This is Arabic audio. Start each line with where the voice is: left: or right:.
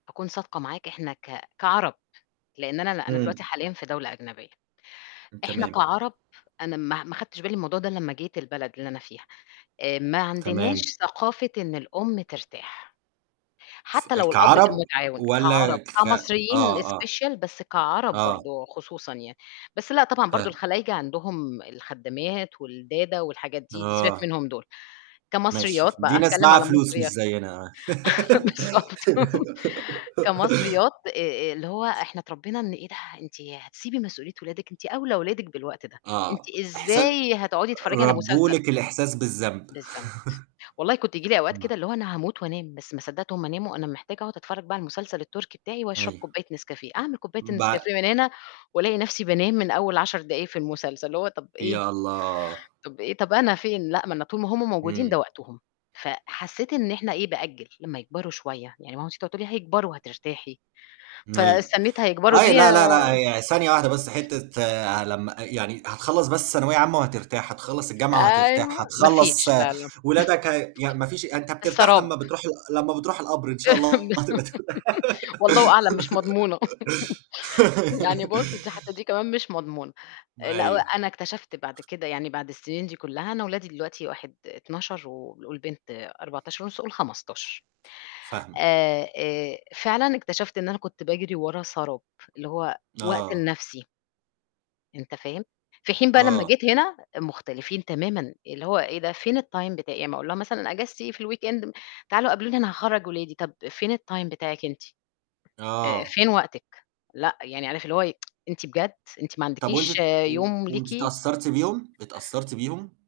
left: هاكون صادقة معاك إحنا ك كعرب، لإن أنا لأ، أنا
right: إمم.
left: دلوقتي حاليًا في دولة أجنبية، إحنا
right: تمام.
left: كعرب أنا ما ه ما خَدتش بالي من الموضوع ده الّا أمّا جيت البلد اللي أنا فيها، آآ ما عندناش
right: تمام.
left: ثقافة إن الأم ترتاح،
right: س
left: حتّى لو الأب كان
right: كعرب
left: مُتعاون كعرب،
right: والّا ك
left: كمصريين
right: آه، آه.
left: special بس كعرب
right: آه.
left: برضه وخصوصًا يعني، بس لأ طبعًا برضه
right: فاهمِك.
left: الخلايجة عندهم الخدّامات والدادا والحاجات دي، دي سيبك
right: آه.
left: منهم دُول،
right: ماشي
left: كمصريات
right: ش
left: بقى
right: دي ناس
left: هاتكلّم
right: معاها
left: على
right: فلوس مش
left: المصريا
right: زيّنا.
left: بالضبط كمصريات آآ آآ اللي هو إحنا اتربينا إن إيه ده! أنتِ هتسيبي مسؤولية ولادِك أنتِ أوْلى ولادِك بالوقت ده، أنتِ
right: آه، أحسا
left: إزاي هتقعُدي تتفرّجي على
right: ربّوا
left: مسلسل؟!
right: لِك الإحساس بالذنب.
left: بالضبط، والله كنت ييجي لي أوقات
right: تمام.
left: كده اللي هو أنا هاموت وأنام، بس ما صدّقت هُم ناموا أنا محتاجة أقعُد أتفرّج بقى على المسلسل التركي بتاعي وأشرب
right: أيوه.
left: كوباية نسكافيه، أعمل كوباية
right: بع
left: النسكافيه من هنا وألاقي نَفْسي بانام من أول 10 دقايق في المسلسل، اللي هو طَب إيه؟!
right: يا الله!
left: طَب إيه، طَب أنا فين، لأ، ما أنا طول ما هُم موجودين ده
right: إمم.
left: وقتهم، فحسّيت إن إحنا إيه بأجّل لمّا يكبروا شوية يعني ماما تيج تقعد تقول لي "هيكبروا وهترتاحي"
right: أيوه.
left: فاستنّيت هيكبروا دي
right: أيوه، لا، لا، لأ هي ثانية واحدة بس حتّة ع لمّا أ يعني هتخلّص بس ثانوية عامة وهترتاح، هتخلّص الجامعة
left: أيوه،
right: وهترتاح،
left: ما
right: هتخلّص
left: فيش لا، لا
right: ولادك هي يعني ما فيش يعني أنت بترتاح
left: السراب.
right: لمّا بتروح ال لمّا بتروح القَبر إن شاء الله هتبقى ت
left: والله أعلم مش مضمونة، يعني بُصّ دي حتّى دي كمان مش مضمونة،
right: ما
left: لأ
right: أيوه.
left: وأنا اكتشفت بعد كده يعني بعد السِنين دي كلّها أنا ولادي دلوقتي واحد 12 وال والبنت 14.5 قل 15،
right: فاهمِك.
left: آآ آآ فعلًا اكتشفت إن أنا كنت باجري ورا سراب، اللي هو وقت
right: آه.
left: لنَفْسي. أنت فاهم، في حين بقى لمّا
right: آه.
left: جيت هنا مختلفين تمامًا، اللي هو إيه ده فين الTime بتاعي، يعني أمّا أقول لها مثلًا إجازتي إيه في الweekend م تعالوا قابلوني أنا هاخرّج ولادي، طَب فين الTime بتاعِك أنتِ؟ آآ
right: آه.
left: فين وقتِك؟ لأ، يعني عارف اللي هو إيه، أنتِ بجد! أنتِ ما
right: طَب وأنتِ
left: عندكيش
right: ت و
left: يوم
right: وأنتِ
left: ليكِ؟
right: أتأثرتِ بيهم؟ أتأثرتِ بيهم؟